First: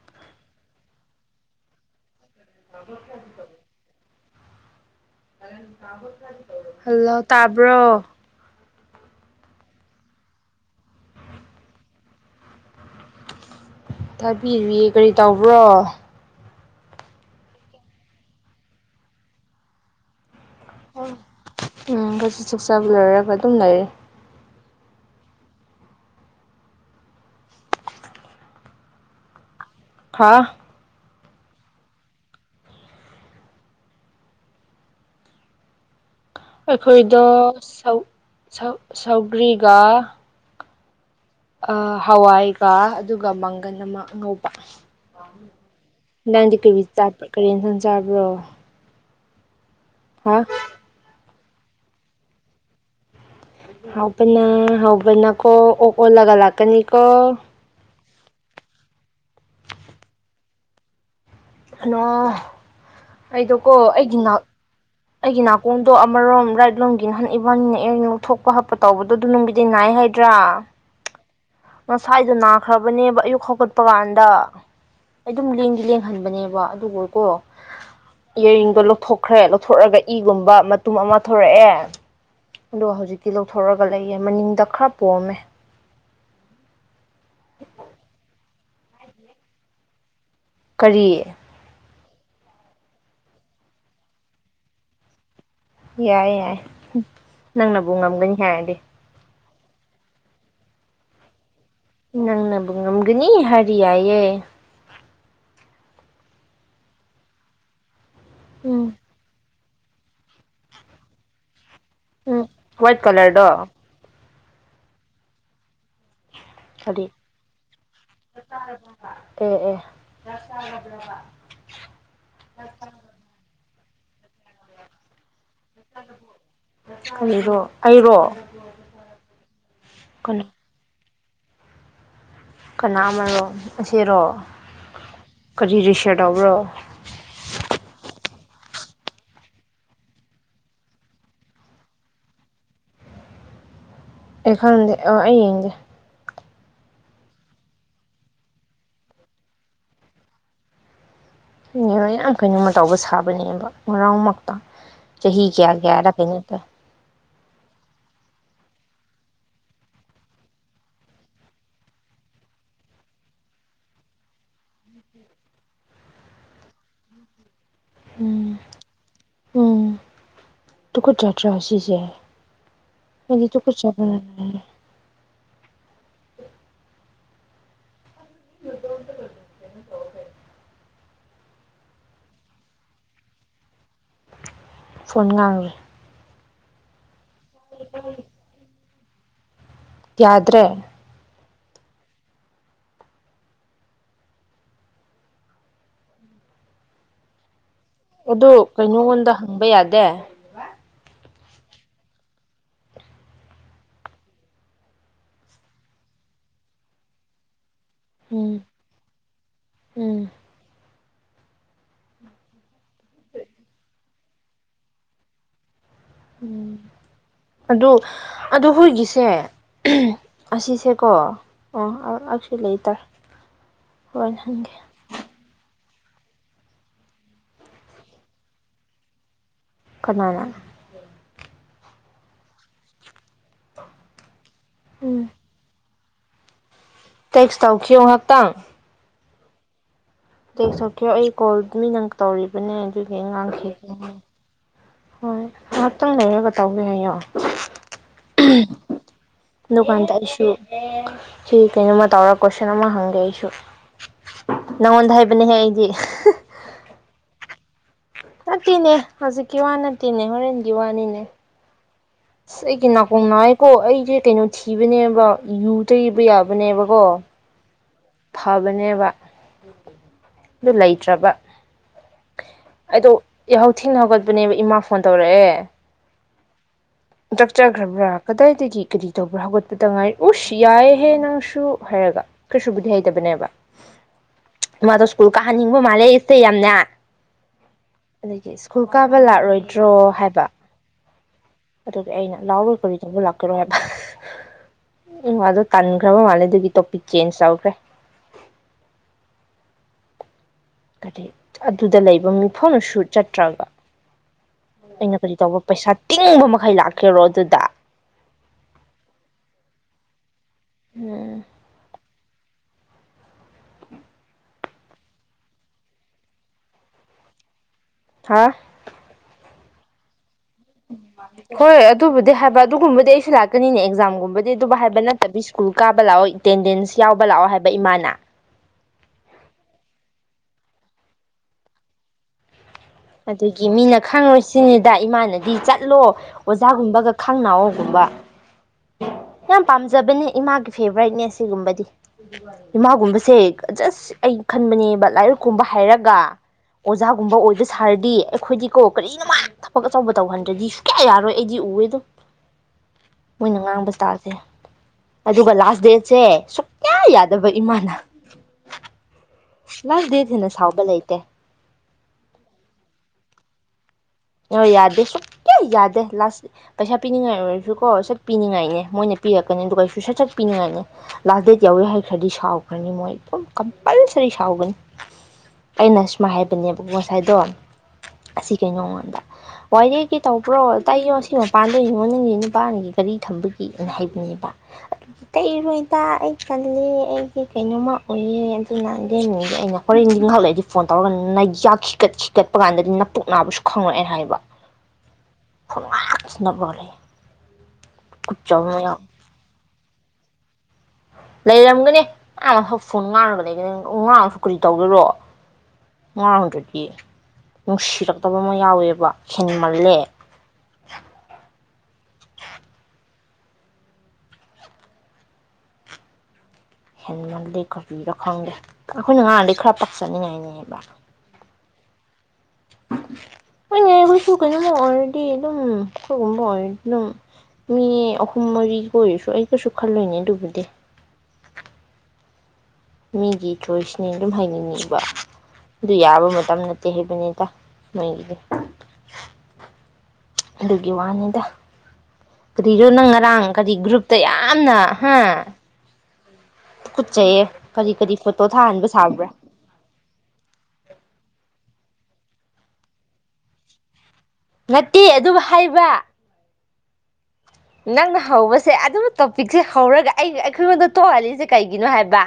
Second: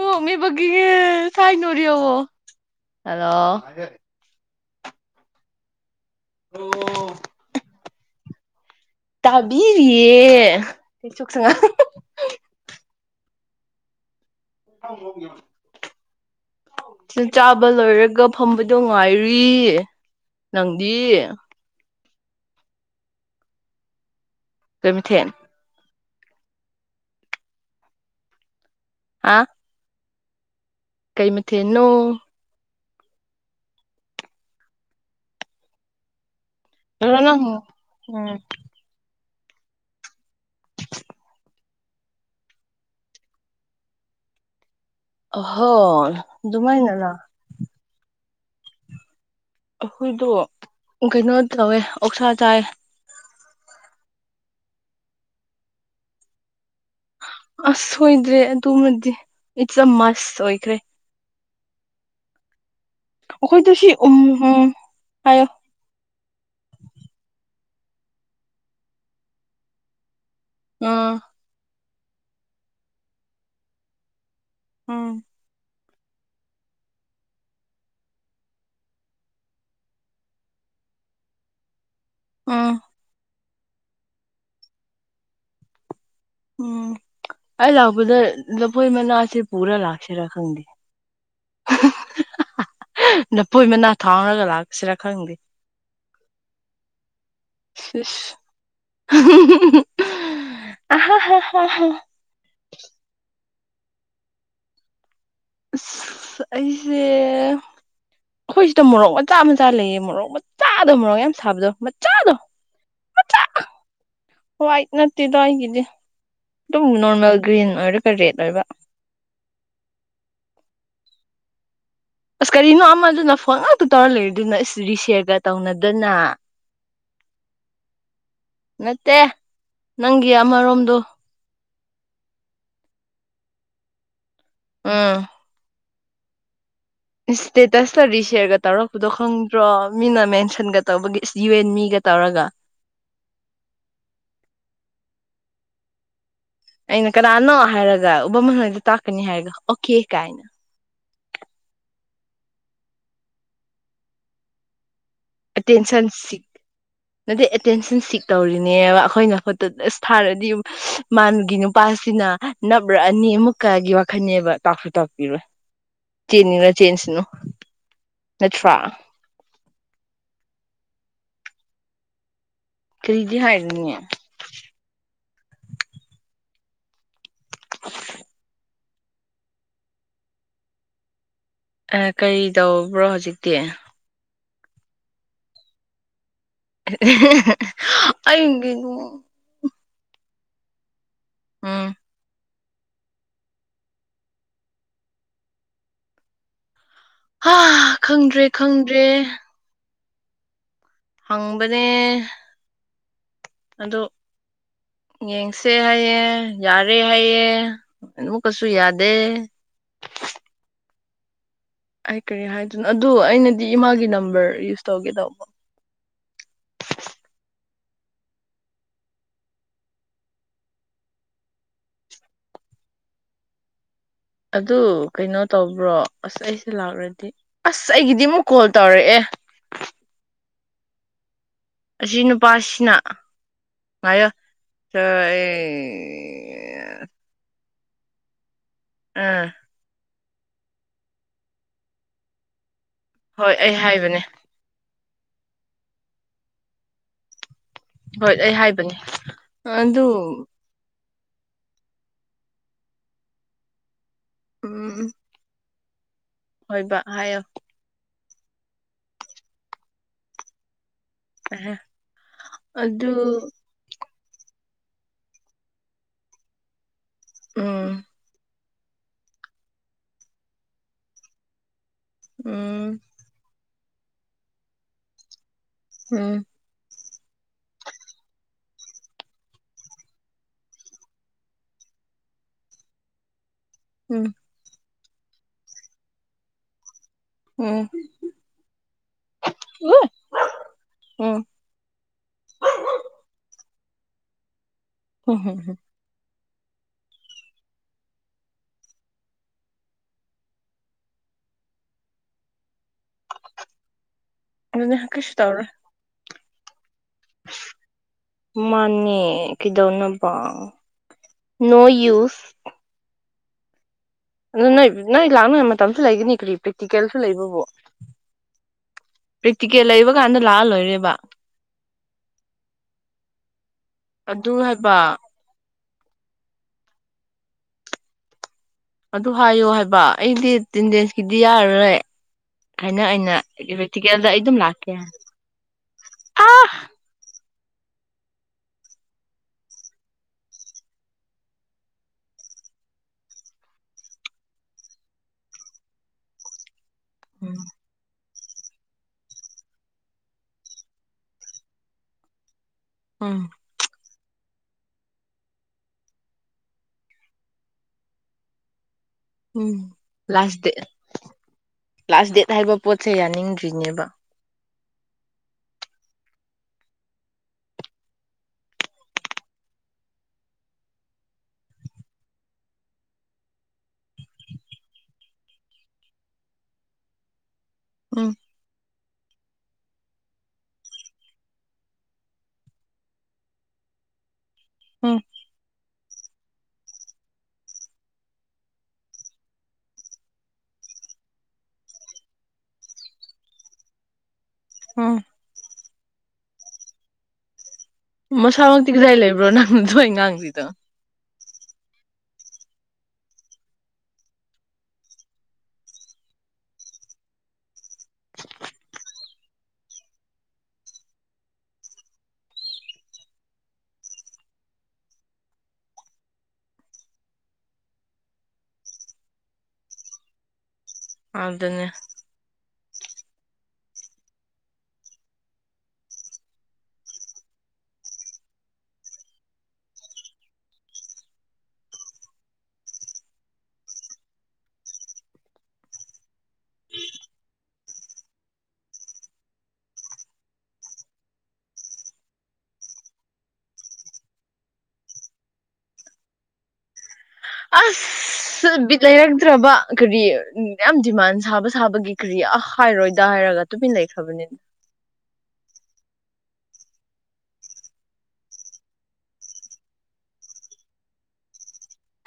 ꯑꯣ ꯃꯤꯕꯒꯤꯒꯦ ꯊꯥꯏꯅꯣꯔꯤꯌꯣꯕꯣ ꯍꯜꯂꯣ ꯂꯧꯁꯤꯟꯕ ꯉꯝꯗꯕ ꯍꯜꯂꯣ ꯇꯥꯕ꯭ꯔꯣ ꯇꯥꯕꯤꯔꯤꯌꯦ ꯆꯨꯛ ꯁꯨ ꯉꯥ ꯍꯨꯡ ꯍꯨꯡ ꯊꯥꯕꯤꯔꯤꯌꯦ ꯀꯔꯤ ꯇꯧꯕ꯭ꯔꯣ ꯊꯤꯜ ꯆꯥꯕ ꯂꯣꯏꯔꯒ ꯐꯝꯕꯗꯣ ꯉꯥꯏꯔꯤ ꯅꯪꯗꯤ- ꯁꯤ ꯆꯥꯛ ꯆꯥꯕ ꯂꯣꯏꯔꯒ ꯑꯗꯨꯝ ꯂꯩꯔꯦ ꯀꯔꯤ ꯃꯊꯦꯟ ꯍꯥꯥ ꯍꯥꯥ ꯀꯩ ꯃꯊꯦꯟꯅꯣ ꯑꯩꯈꯣꯏꯗꯣ ꯁꯧ ꯎꯝ ꯁꯧ ꯁꯧ- ꯒ꯭ꯔꯤꯒꯥ ꯂꯧꯁꯤꯟꯕ ꯉꯝꯗꯕ ꯑꯑ ꯍꯋꯥꯏꯒ ꯑꯗꯨꯒ ꯃꯥꯡꯒꯟ ꯑꯃ ꯑꯉꯧꯕ ꯍꯣ ꯅꯪꯗꯤ ꯀꯔꯤ ꯑꯗꯨꯃꯥꯏꯅꯅ ꯆꯥꯕ꯭ꯔ ꯀꯔꯤ ꯏꯟꯁꯥꯡ ꯆꯥꯕ꯭ꯔꯣ ꯑꯩꯈꯣꯏꯗꯣ ꯍꯥ ꯀꯩꯅꯣ ꯇꯧꯋꯦ ꯑꯣꯛꯁꯥ ꯆꯥꯏ ꯍꯥꯎꯕꯅ ꯍꯥꯎꯕꯅ ꯀꯣ ꯑꯣꯛ ꯑꯣꯜꯂꯒ ꯂꯥꯛꯀꯅꯤ- ꯀꯣ ꯑꯁ ꯁꯣꯏꯗ꯭ꯔꯦ ꯑꯗꯨꯃꯗꯤ ꯏꯠꯁ ꯑꯦ ꯃꯁ ꯑꯣꯏꯈ꯭ꯔꯦ ꯍꯟꯅꯣ- ꯑꯩꯈꯣꯏꯗꯣ ꯑꯩꯗꯣꯀꯣ ꯁꯤ ꯎꯝ ꯑꯩꯒꯤ ꯅꯥꯛ ꯎꯝ ꯑꯩꯒꯤ ꯍꯥꯏꯌꯣ ꯅꯥꯀꯣꯡꯗꯣ ꯑꯃꯔꯣꯝ ꯔꯥꯏꯠ ꯂꯣꯝꯒꯤ ꯅꯍꯥꯟ ꯏꯕ ꯏꯕꯥꯅꯤꯅ ꯑꯦꯌꯥꯔ ꯔꯤꯡ ꯂꯧꯊꯣꯛꯄ ꯍꯥꯞꯄ ꯇꯧꯕꯗꯣ ꯗꯨ ꯅꯨꯡꯕꯨꯗꯤ ꯅꯥꯏ ꯍꯥꯏ ꯇ꯭ꯔꯥ ꯎꯝ ꯉꯁꯥꯏꯗꯣ ꯅꯥꯈ꯭ꯔꯕꯅꯦꯕ ꯑꯌꯨꯛ ꯍꯧꯒꯠꯄ ꯀꯥꯟꯗ ꯎꯝ ꯑꯩ ꯗꯨꯝ ꯂꯦꯡꯗꯤ ꯂꯦꯡ ꯍꯟꯕꯅꯦ ꯕ ꯑꯗꯨꯕꯨꯀꯣ ꯏꯌꯔ ꯔꯤꯡꯗꯣ ꯂꯧꯊꯣꯛꯈ꯭ꯔꯦ ꯂꯧꯊꯣꯛꯑꯒ ꯏꯒꯨꯝꯕ ꯃꯇꯨꯝ ꯑꯃ ꯊꯣꯛꯔꯛꯑꯦ ꯎꯝ ꯑꯗꯣ ꯍꯧꯖꯤꯛꯇꯤ ꯂꯧ- ꯊꯣꯔꯒ ꯂꯩꯌꯦ ꯃꯅꯤꯡꯗ ꯈꯔ ꯄꯣꯝꯃꯦ ꯎꯝ ꯑꯩ ꯂꯥꯛꯄꯗ ꯂꯐꯣꯏ ꯃꯅꯥꯁꯦ ꯄꯨꯔ ꯂꯥꯛꯁꯤ ꯁꯦꯔꯥ ꯈꯪꯗꯦ ꯀꯔꯤ ꯅꯐꯣꯏ ꯃꯅꯥ ꯊꯥꯎꯔꯒ ꯂꯥꯛꯁꯤꯔꯥ ꯈꯪꯗꯦ ꯌꯥꯏ ꯌꯥꯏ ꯅꯪꯅꯕꯨ ꯉꯝꯒꯅꯤ ꯍꯥꯏꯔꯗꯤ ꯑꯍ ꯍ ꯅꯪ ꯅꯕꯨ ꯉꯝꯒꯅꯤ ꯍꯥꯏ ꯀꯔꯤꯌꯥꯌꯦ ꯑꯩꯁꯦ ꯑꯩꯈꯣꯏ ꯁꯤꯗ ꯎꯝ ꯃꯣꯔꯣꯛ ꯃꯆꯥ ꯃ ꯃꯆꯥ ꯂꯩꯑꯌꯦ ꯃꯣꯔꯣꯛ ꯃꯆꯥꯗ ꯃꯣꯔꯣꯛ ꯌꯥꯝ ꯁꯥꯕꯗꯣ ꯃꯆꯥꯗꯣ ꯎꯝ ꯋꯥꯏꯠ ꯀꯂꯔꯗꯣ ꯍꯏꯠ ꯅꯠꯇ ꯇ ꯍꯥꯏꯒꯗꯤ ꯑꯗꯨꯝ ꯀꯔꯤ ꯅꯣꯔꯃꯦꯜ ꯒ꯭ꯔꯤꯟ ꯑꯣꯏꯔꯒ ꯔꯦꯠ ꯑꯣꯏꯕ ꯔꯁ ꯍꯥꯏꯒꯗ꯭ꯔꯕ ꯑꯁ ꯀꯔꯤꯅꯣ ꯑꯃꯗꯨꯅ ꯐꯣꯟꯉ ꯇꯧꯔꯂ ꯂꯩꯔ ꯅ ꯏꯁ ꯔꯤꯁꯤꯤ ꯍꯥꯏꯒ ꯇꯧꯅꯗꯅ ꯀꯔꯤꯔꯣ ꯑꯩꯔꯣ ꯅꯠꯇꯦ ꯅꯪꯒꯤ ꯀꯅꯥ ꯑꯃꯔꯣꯝꯗꯣ ꯀꯅꯥ ꯑꯃꯔꯣ ꯑꯁꯤꯔꯣ ꯑꯥ ꯔꯤꯁꯔꯠ ꯌꯥꯎꯕ꯭ꯔꯣ ꯏꯁꯇꯦꯇꯁꯇ ꯔꯤꯁꯤꯌꯔꯒ ꯇꯧꯔꯛꯄꯗꯣ ꯈꯪꯗ꯭ꯔꯣ ꯃꯤꯅ ꯃꯦꯟꯁꯟꯒ ꯇꯧꯕꯒꯤ ꯌꯨ ꯑꯦꯟ ꯃꯤꯒ ꯇꯧꯔꯒ ꯑꯦ ꯈꯪꯗ ꯑ ꯑꯩ ꯏꯗ ꯑꯩꯅ ꯀꯅꯥꯅꯣ ꯍꯥꯏꯔꯒ ꯎꯕꯝ ꯃꯣꯏꯗ ꯇꯥꯛꯀꯅꯤ ꯍꯥꯏꯔꯒ ꯑꯣꯀꯦ ꯀꯥꯏꯅ ꯑꯅꯦ ꯂꯣꯏ ꯌꯥꯝ ꯀꯣꯏꯩꯅꯅꯨꯡ ꯃꯇꯇꯥꯎꯕ ꯁꯥꯕꯅꯦꯕ ꯉꯔꯥꯎ ꯃꯛꯇ ꯆꯍꯤ ꯆꯍꯤ ꯀꯌꯥ ꯀꯌꯥꯔ ꯀꯩꯅꯗ ꯅꯗ ꯑꯦꯇꯦꯟꯁꯟ ꯁꯤꯛ ꯇꯧꯔꯤꯅꯦꯕ ꯑꯩꯈꯣꯏꯅ ꯐꯣꯠꯇ ꯑꯁ ꯊꯥꯔꯗꯤ ꯃꯥꯒꯤ ꯅꯨꯄꯥꯁꯤꯅ ꯅꯞꯔꯛꯑꯅꯤ ꯑꯃꯨꯛꯀꯒꯤ ꯋꯥꯈꯜꯅꯦꯕ ꯇꯥꯛꯁꯨ ꯇꯥꯛꯄꯤꯔꯣꯏ ꯆꯦꯟꯅꯤꯡꯕꯥ ꯆꯦꯟꯁꯤꯅꯨ ꯎꯝ ꯅꯠꯇ꯭ꯔꯥ ꯇꯨꯀꯨ ꯆꯗꯔꯥ ꯁꯤꯁꯦ ꯀꯔꯤꯗꯤ ꯑꯗꯨꯒꯤ ꯇ ꯀ ꯍꯥꯏꯔꯤꯅꯦ ꯆꯕꯦ ꯀꯔꯤ ꯇꯧꯕ꯭ꯔꯣ ꯍꯧꯖꯤꯛꯇꯤ ꯐꯣꯟ ꯉꯥꯡꯔꯦ [inaudible] ꯑꯩ ꯌꯥꯗ꯭ꯔꯦ ꯑꯥ ꯍ ꯑꯗꯨ ꯀꯩꯅꯣꯉꯣꯟꯗ ꯍꯪꯕ ꯌꯥꯗꯦ ꯗꯦ ꯍꯪꯕꯅꯦ ꯑꯗꯨ ꯌꯦꯡꯁꯦ ꯍꯥꯏꯌꯦ ꯌꯥꯔꯦ ꯍꯥꯏꯌꯦ ꯑꯃꯨꯛ ꯎꯝ ꯀꯩꯁꯨ ꯌꯥꯗꯦ ꯎꯝ ꯑꯩ ꯀꯔꯤ ꯍꯥꯏꯗꯣꯏꯅꯣ ꯑꯗꯨ ꯑꯩꯅꯗꯤ ꯏꯃꯥꯒꯤ ꯅꯝꯕꯔ ꯌꯨꯁ ꯇꯧꯒꯦ ꯇꯧꯕ ꯎꯝ ꯑꯗꯨ ꯑꯗꯨ ꯍꯣꯢꯒꯤꯁꯦ ꯑꯁꯤꯁꯦꯀꯣ ꯑꯣ ꯑꯁꯨ ꯂꯩꯇꯥꯔꯦ ꯑꯗꯨ ꯀꯩꯅꯣ ꯇꯧꯕ꯭ꯔꯣ ꯑꯁ ꯑꯩꯁꯦ ꯂꯥꯎꯔꯗꯤ ꯑꯁ ꯑꯩꯒꯤꯗꯤ ꯑꯃꯨꯛ ꯀꯣꯜ ꯇꯧꯔꯛꯑꯦ ꯀꯅꯥꯅ ꯑꯁꯤ ꯅꯨꯄꯥꯁꯤꯅ ꯉꯌꯣ ꯆ ꯎꯝ ꯑꯦ ꯑꯦ ꯇꯦꯛꯁ ꯇꯥꯎ ꯈꯦꯌꯣ ꯍꯥꯞꯇꯥꯡ ꯑꯥ ꯑꯩ ꯁꯧꯀꯤꯌꯣ ꯑꯩ ꯀꯣꯜ ꯃꯤ ꯅꯪ ꯇꯧꯔꯤꯕꯅꯦ ꯉꯥꯡ ꯍꯣꯏ ꯑꯩ ꯍꯥꯏꯕꯅꯦ [unintelligible] ꯍꯣꯢ ꯉꯛꯇꯪ ꯂꯩꯔꯒꯥ ꯇꯧꯒꯦ ꯍꯥꯏꯌꯣ ꯍꯣꯏ ꯑꯩ ꯍꯥꯏꯕꯅꯦ ꯑꯗꯨ ꯂꯀꯥꯟꯗꯑꯩꯁꯨ ꯁꯤ ꯀꯩꯅꯣ ꯃꯥ ꯇꯧꯔꯥ ꯀ꯭ꯋꯦꯁꯟ ꯑꯃ ꯍꯪꯒꯦꯁꯨ ꯎꯝ ꯅꯪꯉꯣꯟꯗ ꯍꯥꯏꯕꯅꯦꯍꯦ ꯑꯩꯗꯤ ꯍꯣꯏꯕ ꯍꯥꯏꯌꯣ ꯅꯠꯇꯅꯦ ꯍꯧꯖꯤꯛꯀꯤ ꯋꯥ ꯅꯠꯇꯤꯅꯦ ꯍꯣꯔꯦꯟꯒꯤ ꯋꯥꯅꯤꯅꯦ ꯑ ꯑꯩꯒꯤ ꯅꯥꯀꯣꯡ ꯅꯑꯩ ꯀꯣ ꯑꯩꯗꯤ ꯀꯩꯅꯣ ꯊꯤꯕꯅꯦꯕ ꯌꯨ ꯇꯩꯕ ꯌꯥꯕꯅꯦꯕꯀꯣ ꯑꯝ ꯐꯕꯅꯦꯕ ꯑꯗꯨ ꯂꯩꯇ꯭ꯔꯕ ꯎꯝ ꯑꯗꯣ ꯌꯥꯎ ꯊꯤꯟ ꯍꯧꯒꯠꯄꯅꯦꯕ ꯏꯃꯥ ꯐꯣꯟ ꯇꯧꯔꯛꯑꯦ ꯎꯝ ꯆꯥꯛꯆꯈ꯭ꯔꯕ꯭ꯔꯥ ꯀꯗꯥꯏꯗꯒꯤ ꯀꯔꯤ ꯇꯧꯕ꯭ꯔꯥ ꯍꯧꯒꯠꯄꯗ ꯉꯥꯏ ꯎꯁ ꯌꯥꯏꯍꯦ ꯅꯪꯁꯨ ꯍꯥꯏꯔꯒ ꯀꯩꯁꯨꯕꯨꯗꯤ ꯍꯩꯇꯕꯅꯦꯕ ꯎꯝ ꯃꯥꯗꯣ ꯁ꯭ꯀꯨꯜ ꯀꯥꯍꯟꯅꯤꯡꯕ ꯃꯥꯜꯂꯦ ꯏꯁꯦ ꯌꯥꯝꯅ ꯎꯝ ꯑꯗꯒꯤ ꯁ꯭ꯀꯨꯜ ꯀꯥꯕ ꯂꯥꯛꯔꯣꯏꯗ꯭ꯔꯣ ꯍꯥꯏꯕ ꯎꯝ ꯑꯗꯨꯒ ꯑꯩꯅ ꯂꯥꯎꯔꯣꯏ ꯀꯔꯤ ꯍꯝ ꯇꯧꯕ ꯂꯥꯛꯀꯦꯔ [unintelligible] ꯎꯝ ꯍꯝ ꯑꯗꯣ ꯍꯝ ꯇꯟꯈ꯭ꯔꯕ ꯃꯂꯦꯗꯤ ꯑꯗꯨꯒꯤ ꯇꯣꯄꯤꯛ ꯆꯦꯟꯖ ꯇꯧꯈ꯭ꯔꯦ ꯀꯔꯤ ꯑꯗꯨꯗ ꯂꯩꯕ ꯃꯤꯐꯝ ꯁꯨ ꯆꯠꯇ꯭ꯔꯒ ꯑꯗꯨꯅꯦ ꯑꯩꯅ ꯀꯔꯤ ꯇꯧꯕ ꯄꯩꯁꯥ ꯇꯤꯡꯕꯃꯛ ꯈ ꯂꯥꯛ ꯃꯥꯅꯤ ꯀꯗꯧꯅ ꯑ ꯎꯝ ꯅꯣ ꯌꯨꯁ ꯑꯗꯨ ꯅꯣꯏ ꯅꯣꯏ ꯂꯥꯛꯅꯕꯉꯩ ꯃꯇꯝꯁꯨ ꯂꯩꯒꯅꯤ ꯀꯔꯤ ꯄ꯭ꯔꯦꯛꯇꯤꯀꯦꯜꯁꯨ ꯂꯩꯕꯕꯨꯣ ꯍꯥ ꯄꯔꯤꯤꯀꯤꯑꯂ ꯏꯒ ꯍꯣꯏ ꯑꯗꯨꯕꯨꯗꯤ ꯍꯥꯏꯕ ꯑꯗꯨꯒꯨꯝꯕꯗꯤ ꯑꯩꯁꯨ ꯂꯥꯛꯀꯅꯤꯅꯦ ꯑꯦꯛꯖꯥꯝꯒꯨꯝꯕꯗꯤ ꯑꯗꯨꯕꯨ ꯍꯥꯏꯕ ꯅꯠꯇꯕꯤ ꯁ꯭ꯀꯨꯜ ꯀꯥꯕ ꯂꯥꯛꯑꯣ ꯑꯦꯇꯦꯟꯗꯦꯟꯁ ꯌꯥꯎꯕ ꯂꯥꯛꯑꯣ ꯍꯥꯏꯕ ꯏꯃꯥꯅ ꯑꯗꯨ ꯍꯥꯏꯌꯣ ꯍꯥꯏꯕ ꯑꯩꯗꯤ ꯑꯦꯦꯟꯗꯦꯟꯁꯀꯤꯗꯤ ꯌꯥꯔꯔꯣꯏ ꯍꯥꯏꯅ ꯑꯩꯅ ꯑꯗꯨꯒꯤ ꯃꯤꯅ ꯄ꯭ꯔꯦꯛꯇꯤꯀꯦꯜꯗ ꯑꯩ ꯑꯗꯨꯝ ꯂꯥꯛꯀꯦ ꯈꯪꯉꯣꯏꯁꯤꯅꯤꯗ ꯏꯃꯥꯅꯗꯤ ꯆꯠꯂꯣ ꯑꯥ ꯑꯣꯖꯥꯒꯨꯝꯕꯒ ꯈꯪꯅꯎ ꯌꯥꯝ ꯄꯥꯝꯖꯕꯅꯦ ꯏꯃꯥꯒꯤ ꯐꯦꯚꯣꯔꯥꯏꯠꯅꯦꯁ ꯁꯤꯒꯨꯝꯕꯗꯤ ꯏꯃꯥꯒꯨꯝꯕꯁꯦ ꯖꯁ ꯑꯩ ꯈꯟꯕꯅꯦꯕ ꯂꯥꯏꯔꯤꯛꯀꯨꯝꯕ ꯍꯥꯏꯔꯒ ꯑꯣꯖꯥꯒꯨꯝꯕ ꯑꯣꯏꯕ ꯎꯝ ꯍꯥꯏꯔꯗꯤ ꯑꯩꯈꯣꯏꯗꯤ ꯀꯣ ꯀꯔꯤꯅꯣ ꯃꯥ ꯊꯕꯛ ꯑꯆꯧꯕ ꯇꯧꯍꯟꯗ꯭ꯔꯗꯤ ꯁꯨꯡ ꯀꯌꯥ ꯌꯥꯔꯣꯏ ꯑꯩꯗꯤ ꯎꯋꯦꯗꯣ ꯎꯝ ꯃꯣꯏꯅ ꯉꯥꯡꯕ ꯆꯥꯦ ꯑꯗꯨꯒ ꯂꯥꯁ ꯗꯦꯠꯁꯦ ꯁꯨꯌꯥ ꯌꯥꯗꯕ ꯏꯃꯥꯅ ꯎꯝ ꯂꯥꯁ ꯗꯦꯁꯤꯦꯅ ꯁꯥꯎꯕ ꯂꯩꯇꯦ ꯂꯥꯁ ꯗꯦꯠ ꯍꯥꯏꯕ ꯄꯣꯠꯁꯦ ꯌꯥꯅꯤꯡꯗ꯭ꯔꯤꯅꯦꯕ ꯌꯥꯗꯦ ꯁꯨꯡꯛꯀꯤꯌꯥ ꯌꯥꯗꯦ ꯂꯥꯁ ꯄꯩꯁꯥ ꯄꯤꯅꯤꯡꯉꯥꯏ ꯑꯣꯏꯔꯁꯨꯀꯣ ꯁꯠ ꯄꯤꯅꯤꯡꯉꯥꯏꯅꯦ ꯃꯣꯏꯅ ꯄꯤꯔꯛꯀꯅꯤ ꯑꯗꯨꯒ ꯑꯩꯁꯨ ꯁꯠ ꯁꯠ ꯄꯤꯅꯤꯡꯉꯥꯏꯅꯦ ꯂꯥꯁ ꯗꯦꯠ ꯌꯥꯎꯋꯦ ꯍꯥꯏꯈ꯭ꯔꯗꯤ ꯁꯥꯎꯈ꯭ꯔꯅꯤ ꯃꯣꯏ ꯑꯗꯨꯝ ꯀꯝꯄꯜꯁꯔꯤ ꯁꯥꯎꯒꯅꯤ ꯑꯩꯅ ꯁꯨꯃꯥꯏ ꯍꯥꯏꯕꯅꯦꯕꯀꯣ ꯉꯁꯥꯏꯗꯣ ꯎꯝ ꯑꯁꯤ ꯁꯤ ꯀꯩꯅꯩꯅꯣꯉ ꯑ ꯋꯥꯏꯔꯦ ꯀ ꯇꯧꯕ꯭ꯔꯣ ꯇꯥꯏꯉꯣ ꯉ ꯁꯤ ꯃꯄꯥꯟꯗ ꯏꯉꯣ ꯃꯅꯨꯡꯒꯤ ꯅꯨꯄꯥꯅꯤꯒꯤ ꯒꯥꯔꯤ ꯊꯝꯕꯒꯤ ꯑꯅ ꯍꯥꯏꯕꯤꯅꯦꯕ ꯎꯝ ꯇꯩꯔꯣꯏꯗ ꯑꯩ ꯈꯜꯂꯤ ꯑꯩꯒꯤ ꯀꯩꯅꯣꯝꯃ ꯑꯣꯏꯌꯦꯦ ꯑꯗꯨꯅꯗꯦꯟ ꯅꯗꯤ ꯑꯩꯅ ꯍꯣꯔꯦꯟꯗꯤ ꯉꯥꯏꯍꯥꯛꯂꯏꯗꯤ ꯐꯣꯟ ꯇꯧꯔꯒ ꯅ ꯌꯥꯛ ꯀꯠꯈꯤ ꯀꯠꯄ ꯀꯥꯟꯗꯗꯤ ꯅꯅꯥꯄꯣꯛ ꯅꯥꯕꯁꯨ ꯈꯪꯉꯛꯑꯦꯅ ꯍꯥꯏꯕ ꯑꯝ ꯐꯣꯡꯉꯁꯤꯅꯕꯣ ꯂꯩꯦ ꯃꯁꯥꯃ ꯇꯒ ꯆꯥꯏ ꯂꯩꯕ꯭ꯔꯣ ꯅꯪꯁꯨ ꯉꯥꯡꯁꯤꯗꯣ ꯂꯩꯔꯝꯒꯅꯤ ꯑꯌꯥꯝ ꯑꯃ ꯐꯛ ꯐꯨꯅꯨꯡꯉꯥꯡꯨꯕ ꯉꯥꯡꯐꯛ ꯀꯗꯤ ꯇꯧꯗꯣꯏꯔꯣ ꯉꯉꯥꯡꯗ꯭ꯔꯗꯤ ꯅꯨꯡꯁꯤꯔꯛꯇꯕ ꯑꯃ ꯌꯥꯎꯋꯦꯕ ꯍꯦꯟꯃꯜꯂꯦ ꯍꯦꯟꯃꯜꯜꯂꯤ ꯀꯣꯕꯤꯗꯣ ꯈꯪꯗꯦ ꯑꯩꯈꯣꯏꯅ ꯉꯔꯥꯡꯩ ꯈꯔ ꯄꯛꯆꯅꯤꯡꯉꯥꯏꯅꯦꯕ ꯑꯗꯨꯗꯅꯦꯦ ꯍꯣꯏꯅꯦ ꯑꯩꯈꯣꯏꯁꯨ ꯀꯩꯅꯣꯝꯃ ꯑꯣꯏꯔꯗꯤ ꯑꯗꯨꯝ ꯀꯣꯏꯒꯨꯝꯕ ꯑꯣꯏꯔꯗꯤ ꯑꯗꯨꯝ ꯃꯤ ꯑꯍꯨꯝ ꯃꯔꯤꯒ ꯑꯣꯏꯔꯁꯨ ꯑꯩ ꯀꯩꯁꯨ ꯈꯜꯂꯣꯏꯅꯦ ꯑꯗꯨꯕꯨꯗꯤ ꯃꯤꯒꯤ ꯊꯣꯏꯁꯅꯤ ꯑꯗꯨꯝ ꯍꯥꯏꯩꯅꯤꯡꯉꯏꯕ ꯑꯗꯨ ꯌꯥꯕ ꯃꯇꯝ ꯅꯠꯇꯦ ꯍꯩꯕꯅꯤꯗ ꯃꯣꯏꯒꯤꯗꯤ ꯑꯗꯨꯒꯤ ꯋꯥꯅꯤꯗ ꯀꯔꯤꯗꯣ ꯅꯪ ꯉꯔꯥꯡ ꯀꯔꯤ ꯒ꯭ꯔꯨꯞꯇ ꯌꯥꯝꯅ ꯍꯥ ꯀꯆ ꯀꯔꯤ ꯀꯔꯤ ꯐꯣꯇꯣ ꯊꯥꯍꯟꯕ ꯁꯥꯕ꯭ꯔꯥ ꯂꯩꯔꯛꯇ꯭ꯔꯕ ꯀꯔꯤ ꯌꯥꯝ ꯗꯤꯃꯥꯟ ꯁꯥꯕꯗ ꯁꯥꯕꯒꯤ ꯀ꯭ꯔꯤ ꯑ ꯍꯥꯏꯔꯣꯏꯗ ꯍꯥꯏꯔꯒ ꯇꯨꯃꯤꯟ ꯂꯩꯈ꯭ꯔꯦ ꯔꯠꯇꯤ ꯑꯗꯨ ꯑꯗꯨ ꯍꯥꯏꯥꯏꯕ ꯅꯪꯅ ꯍꯧꯕꯁꯦ ꯑꯗꯨꯝ ꯇꯣꯄꯤꯛꯁꯦ ꯍꯧꯔꯒ ꯑꯩ ꯑꯩꯈꯣꯏꯉꯗ ꯇꯣꯛꯍꯜꯂꯤꯁꯦ ꯀꯩꯒꯤꯅꯣ ꯍꯥꯏꯕ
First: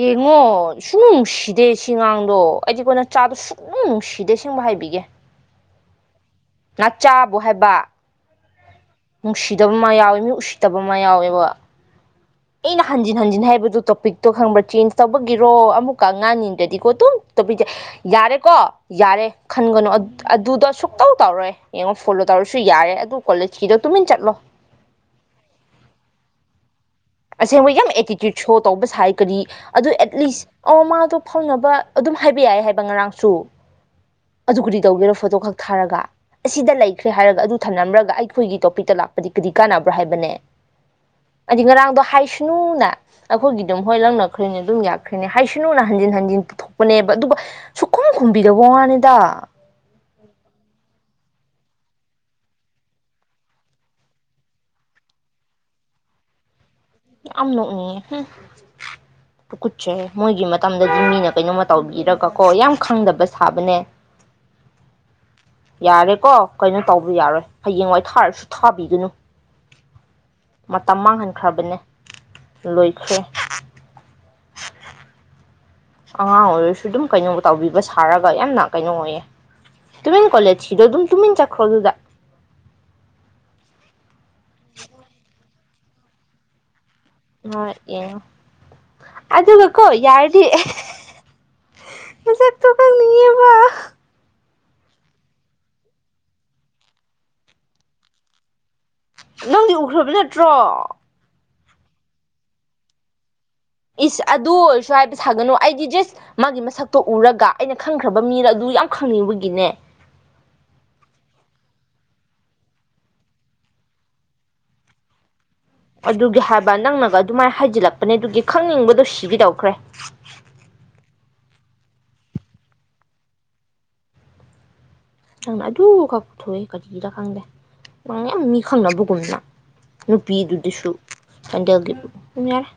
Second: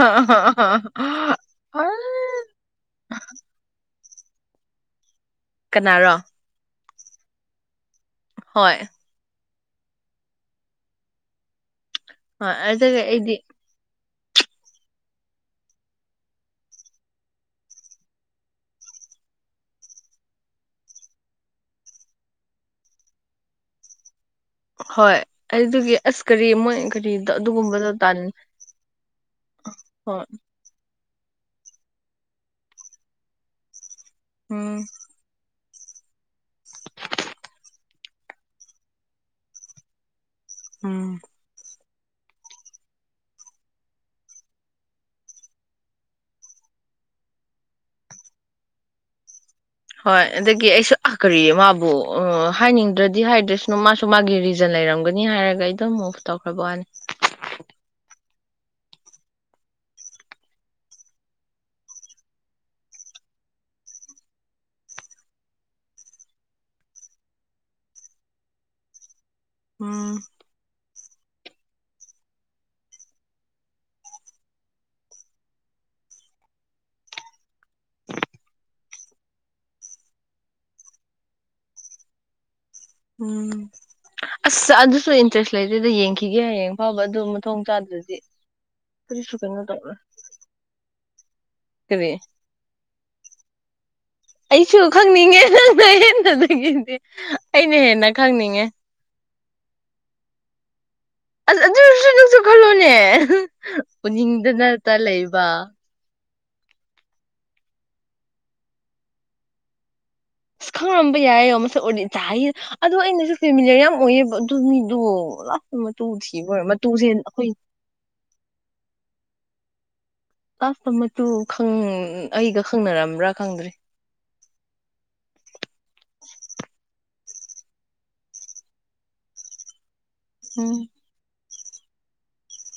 ꯌꯦꯡꯉꯣ ꯁꯨꯡ ꯅꯨꯡ ꯅꯨꯡꯁꯤꯗꯦ ꯁꯤ ꯉꯥꯡꯗꯣ ꯑꯩꯗꯤ ꯀꯣꯏꯅ ꯆꯥꯗꯣ ꯁꯨꯡ ꯅꯨꯡꯁꯤ ꯐꯤꯗꯩ ꯁꯤꯡꯕ ꯍꯥꯏꯕꯤꯒꯦ ꯀꯅꯥꯔꯣ ꯅꯆꯥꯕꯨ ꯍꯥꯏꯕ ꯍꯣꯏ ꯎꯁꯤꯗꯕ ꯑꯃ ꯌꯥꯎꯋꯦ ꯃꯤ ꯎꯁꯤꯠꯇꯕ ꯑꯃ ꯌꯥꯎꯋꯦꯕ ꯍꯣꯏ ꯑꯦꯩꯅ ꯑꯗꯨꯒꯤ ꯍꯥꯟꯖꯤ ꯑꯩꯗꯤ ꯍꯥꯟꯖꯤ ꯅꯍ ꯍꯥꯏꯕꯗꯨ ꯇꯣꯄꯤꯛ ꯇꯣ ꯈꯪꯕ꯭ꯔꯥ ꯆꯦꯟꯖ ꯇꯧꯕꯒꯤꯔꯣ ꯑꯃꯨꯛꯀ ꯉꯥꯅꯤꯗ꯭ꯔꯗꯤꯀꯣ ꯇꯨꯡ ꯇꯄꯤꯖ ꯌꯥꯔꯦꯀꯣ ꯌꯥꯔꯦ ꯈꯟꯒꯅꯨ ꯑꯗꯨꯗ ꯁꯨꯛꯇꯧ ꯇꯧꯔꯣꯏ ꯌꯦꯡꯉꯣ ꯐꯣꯂꯣ ꯇꯧꯔꯁꯨ ꯌꯥꯔꯦ ꯑꯗꯨ ꯀꯣꯂꯦꯖ ꯁꯤꯗꯣ ꯇꯨꯃꯤ ꯆꯠꯂꯣ ꯍꯣꯏ ꯑꯗꯨꯒꯤ ꯑꯁ ꯀꯔꯤ ꯃꯣꯏ ꯀꯔꯤꯗ ꯑꯁꯦꯡꯕ ꯌꯥꯝ ꯑꯗꯨꯒꯨꯝꯕꯗꯣ ꯇꯥꯟ ꯑꯦꯇꯤꯇ꯭ꯌꯨꯠ ꯁꯣ ꯇꯧꯕ ꯁꯥꯏꯒꯗꯤ ꯑꯗꯨ ꯍꯣꯏ ꯑꯦꯠꯂꯤꯁ ꯑ ꯃꯥꯗꯣ ꯐꯥꯎꯅꯕ ꯑꯗꯨꯝ ꯍꯥꯏꯕ ꯌꯥꯏ ꯍꯥꯏꯕ ꯉꯔꯥꯡꯁꯨ ꯎꯝ ꯑꯗꯨꯕꯨꯗꯤ ꯇꯧꯒꯦꯅꯣ ꯐꯣꯇꯣ ꯈꯛꯇ ꯊꯥꯔꯒ ꯑꯁꯤꯗ ꯂꯩꯈ꯭ꯔꯦ ꯍꯥꯏꯔꯒ ꯑꯗꯨ ꯊꯝꯂꯝꯔꯒ ꯑꯩꯈꯣꯏꯒꯤ ꯇꯣꯄꯤꯛꯇ ꯂꯥꯛꯄꯗꯤ ꯀꯔꯤ ꯀꯥꯟꯅꯕ꯭ꯔꯣ ꯍꯥꯏꯕꯅꯦ ꯎꯝ ꯑꯖꯤꯤꯡ ꯉꯔꯥꯡꯗ ꯍꯥꯏꯁꯅꯨꯅ ꯑꯩꯈꯣꯏꯒꯤ ꯑꯗꯨꯝ ꯍꯣꯏ ꯂꯧꯪꯅꯈ꯭ꯔꯔꯤꯅꯦ ꯑꯗꯨꯝ ꯌꯥꯛꯈ꯭ꯔꯤꯅꯦ ꯍꯥꯏꯁꯅꯨꯅ ꯍꯟꯖꯤꯟ ꯍꯟꯖꯤꯟ ꯄꯨꯊꯣꯛꯄꯅꯦꯕ ꯑꯗꯨꯒ ꯁꯨꯈꯨꯝ ꯈꯨꯝꯕꯤꯗꯕ ꯋꯥꯅꯤꯗ ꯍꯣꯏ ꯑꯗꯒꯤ ꯑꯩꯁꯨ ꯑ ꯀꯔꯤ ꯃꯥꯕꯨ ꯍꯥꯏꯅꯤꯡꯗ꯭ꯔꯗꯤ ꯍꯥꯏꯗ꯭ꯔꯦꯁꯅ ꯃꯥꯁꯨ ꯃꯥꯒꯤ ꯔꯤꯖꯟ ꯂꯩꯔꯝꯒꯅꯤ ꯍꯥꯏꯔꯒ ꯑꯩ ꯑꯗꯨꯝ ꯃꯨ ꯇꯧꯈ꯭ꯔꯕ ꯋꯥꯅꯤ ꯌꯥꯝ ꯅꯣꯛꯅꯤꯡꯉꯦ ꯎꯝ ꯀꯨꯀꯨꯠꯁꯦ ꯃꯣꯏꯒꯤ ꯃꯇꯝꯗꯗꯤ ꯃꯤꯅ ꯀꯩꯅꯣꯝꯃ ꯇꯧꯕꯤꯔꯒ ꯀꯣ ꯌꯥꯝ ꯈꯪꯗꯕ ꯁꯥꯕꯅꯦ ꯌꯥꯔꯦꯀꯣ ꯀꯩꯅꯣ ꯇꯧꯕ ꯌꯥꯔꯣꯏ ꯍꯌꯦꯡ ꯋꯥꯏ ꯊꯥꯔꯁꯨ ꯊꯥꯕꯤꯒꯅꯨ ꯎꯝ ꯇ ꯃꯥꯡꯍꯟꯈ꯭ꯔꯕꯅꯦ ꯂꯣꯏꯁ ꯑꯉꯥꯡ ꯑꯣꯏꯔꯁꯨ ꯑꯗꯨꯝ ꯀꯩꯅꯣ ꯇꯧꯕꯤꯕ ꯁꯥꯔꯒ ꯌꯥꯝꯅ ꯀꯩꯅꯣ ꯑꯣꯏꯌꯦ ꯇꯨꯃꯤꯟ ꯀꯣꯂꯦꯖꯀꯤꯗꯣ ꯑꯗꯨꯝ ꯇꯨꯃꯤꯟ ꯆꯠꯈ꯭ꯔꯣ ꯑꯗꯨꯗ ꯎꯝ ꯑꯁ ꯑꯗꯨꯁꯨ ꯏꯟꯇ꯭ꯔꯦꯁ ꯂꯩꯗꯦꯗ ꯌꯦꯡꯈꯤꯒꯦꯌꯦꯡ ꯐꯕ ꯑꯗꯨ ꯃꯊꯣꯡ ꯍꯣꯏ ꯆꯥꯗ꯭ꯔꯗꯤ ꯌꯦꯡꯉꯣ ꯀꯔꯤꯁꯨ ꯀꯩꯅꯣ ꯇꯧ ꯑꯗꯨꯒꯀꯣ ꯌꯥꯔꯗꯤ ꯃꯁꯛꯇꯣ ꯈꯪꯅꯤꯡꯉꯦꯕ ꯑꯩꯁꯨ ꯈꯪꯅꯤꯡꯉꯦ ꯅꯪꯅꯍꯦꯟꯕꯗꯒꯤꯗꯤ ꯑꯩꯅ ꯍꯦꯟꯅ ꯈꯪꯅꯤꯡꯉꯦ ꯅꯪꯗꯤ ꯎꯈ꯭ꯔꯕ ꯅꯠꯇ꯭ꯔꯣ ꯑꯁ ꯑꯗꯨꯁꯨ ꯅꯪꯁꯨ ꯈꯜꯂꯣꯅꯦ ꯏꯁ ꯑꯗꯨ ꯑꯣꯏꯔꯁꯨ ꯎꯅꯤꯡꯗꯅꯇ ꯍꯥꯏꯕ ꯂꯩꯕ ꯁꯥꯒꯅꯨ ꯑꯩꯗꯤ ꯖꯁ ꯃꯥꯒꯤ ꯃꯁꯛꯇꯣ ꯎꯔꯒ ꯑꯩꯅ ꯈꯪꯈ꯭ꯔꯕ ꯃꯤꯅ ꯑꯗꯨ ꯌꯥꯝ ꯈꯪꯅꯤꯡꯕꯒꯤꯅꯦ ꯑꯁ ꯈꯪꯔꯝꯕ ꯌꯥꯏꯌꯦ ꯃꯁꯛ ꯑꯣꯏꯗꯤ ꯆ ꯑꯗꯣ ꯑꯩꯅꯁꯨ ꯐꯦꯃꯤꯂꯤꯔ ꯌꯥꯝ ꯑꯣꯏꯌꯦꯕ ꯑꯗꯨ ꯃꯤꯗꯣ ꯃꯇꯨ ꯑꯗꯨꯒꯤ ꯊꯤꯕ ꯑꯣꯏꯔ ꯍꯥꯏꯕ ꯃꯇꯨꯁꯦ ꯅꯪꯅꯒ ꯑꯩꯈꯣꯏ ꯑꯗꯨꯃꯥꯏꯅ ꯍꯥꯏꯖꯤꯜꯂꯛꯄꯅꯦ ꯑꯗꯨꯒꯤ ꯈꯪꯅꯤꯡꯕꯗꯣ ꯁꯤꯕꯤ ꯇꯧꯈ꯭ꯔꯦ ꯀ꯭ꯂꯥꯁꯇꯨꯪ ꯑꯩꯒ ꯈꯪꯅꯔꯝꯕ꯭ꯔꯥ ꯈꯪꯗ꯭꯭ꯔꯔꯤ ꯅꯪꯅ ꯑꯗꯨ ꯈꯛ ꯄꯨꯊꯣꯛꯑꯦ ꯀꯖꯤꯗ ꯈꯪꯗꯦ ꯋꯥ ꯌꯥꯝ ꯃꯤ ꯈꯪꯅꯕꯒꯨꯝꯅ ꯎꯝ ꯅꯨꯄꯤꯗꯨꯗꯁꯨ ꯑ ꯌꯥꯔ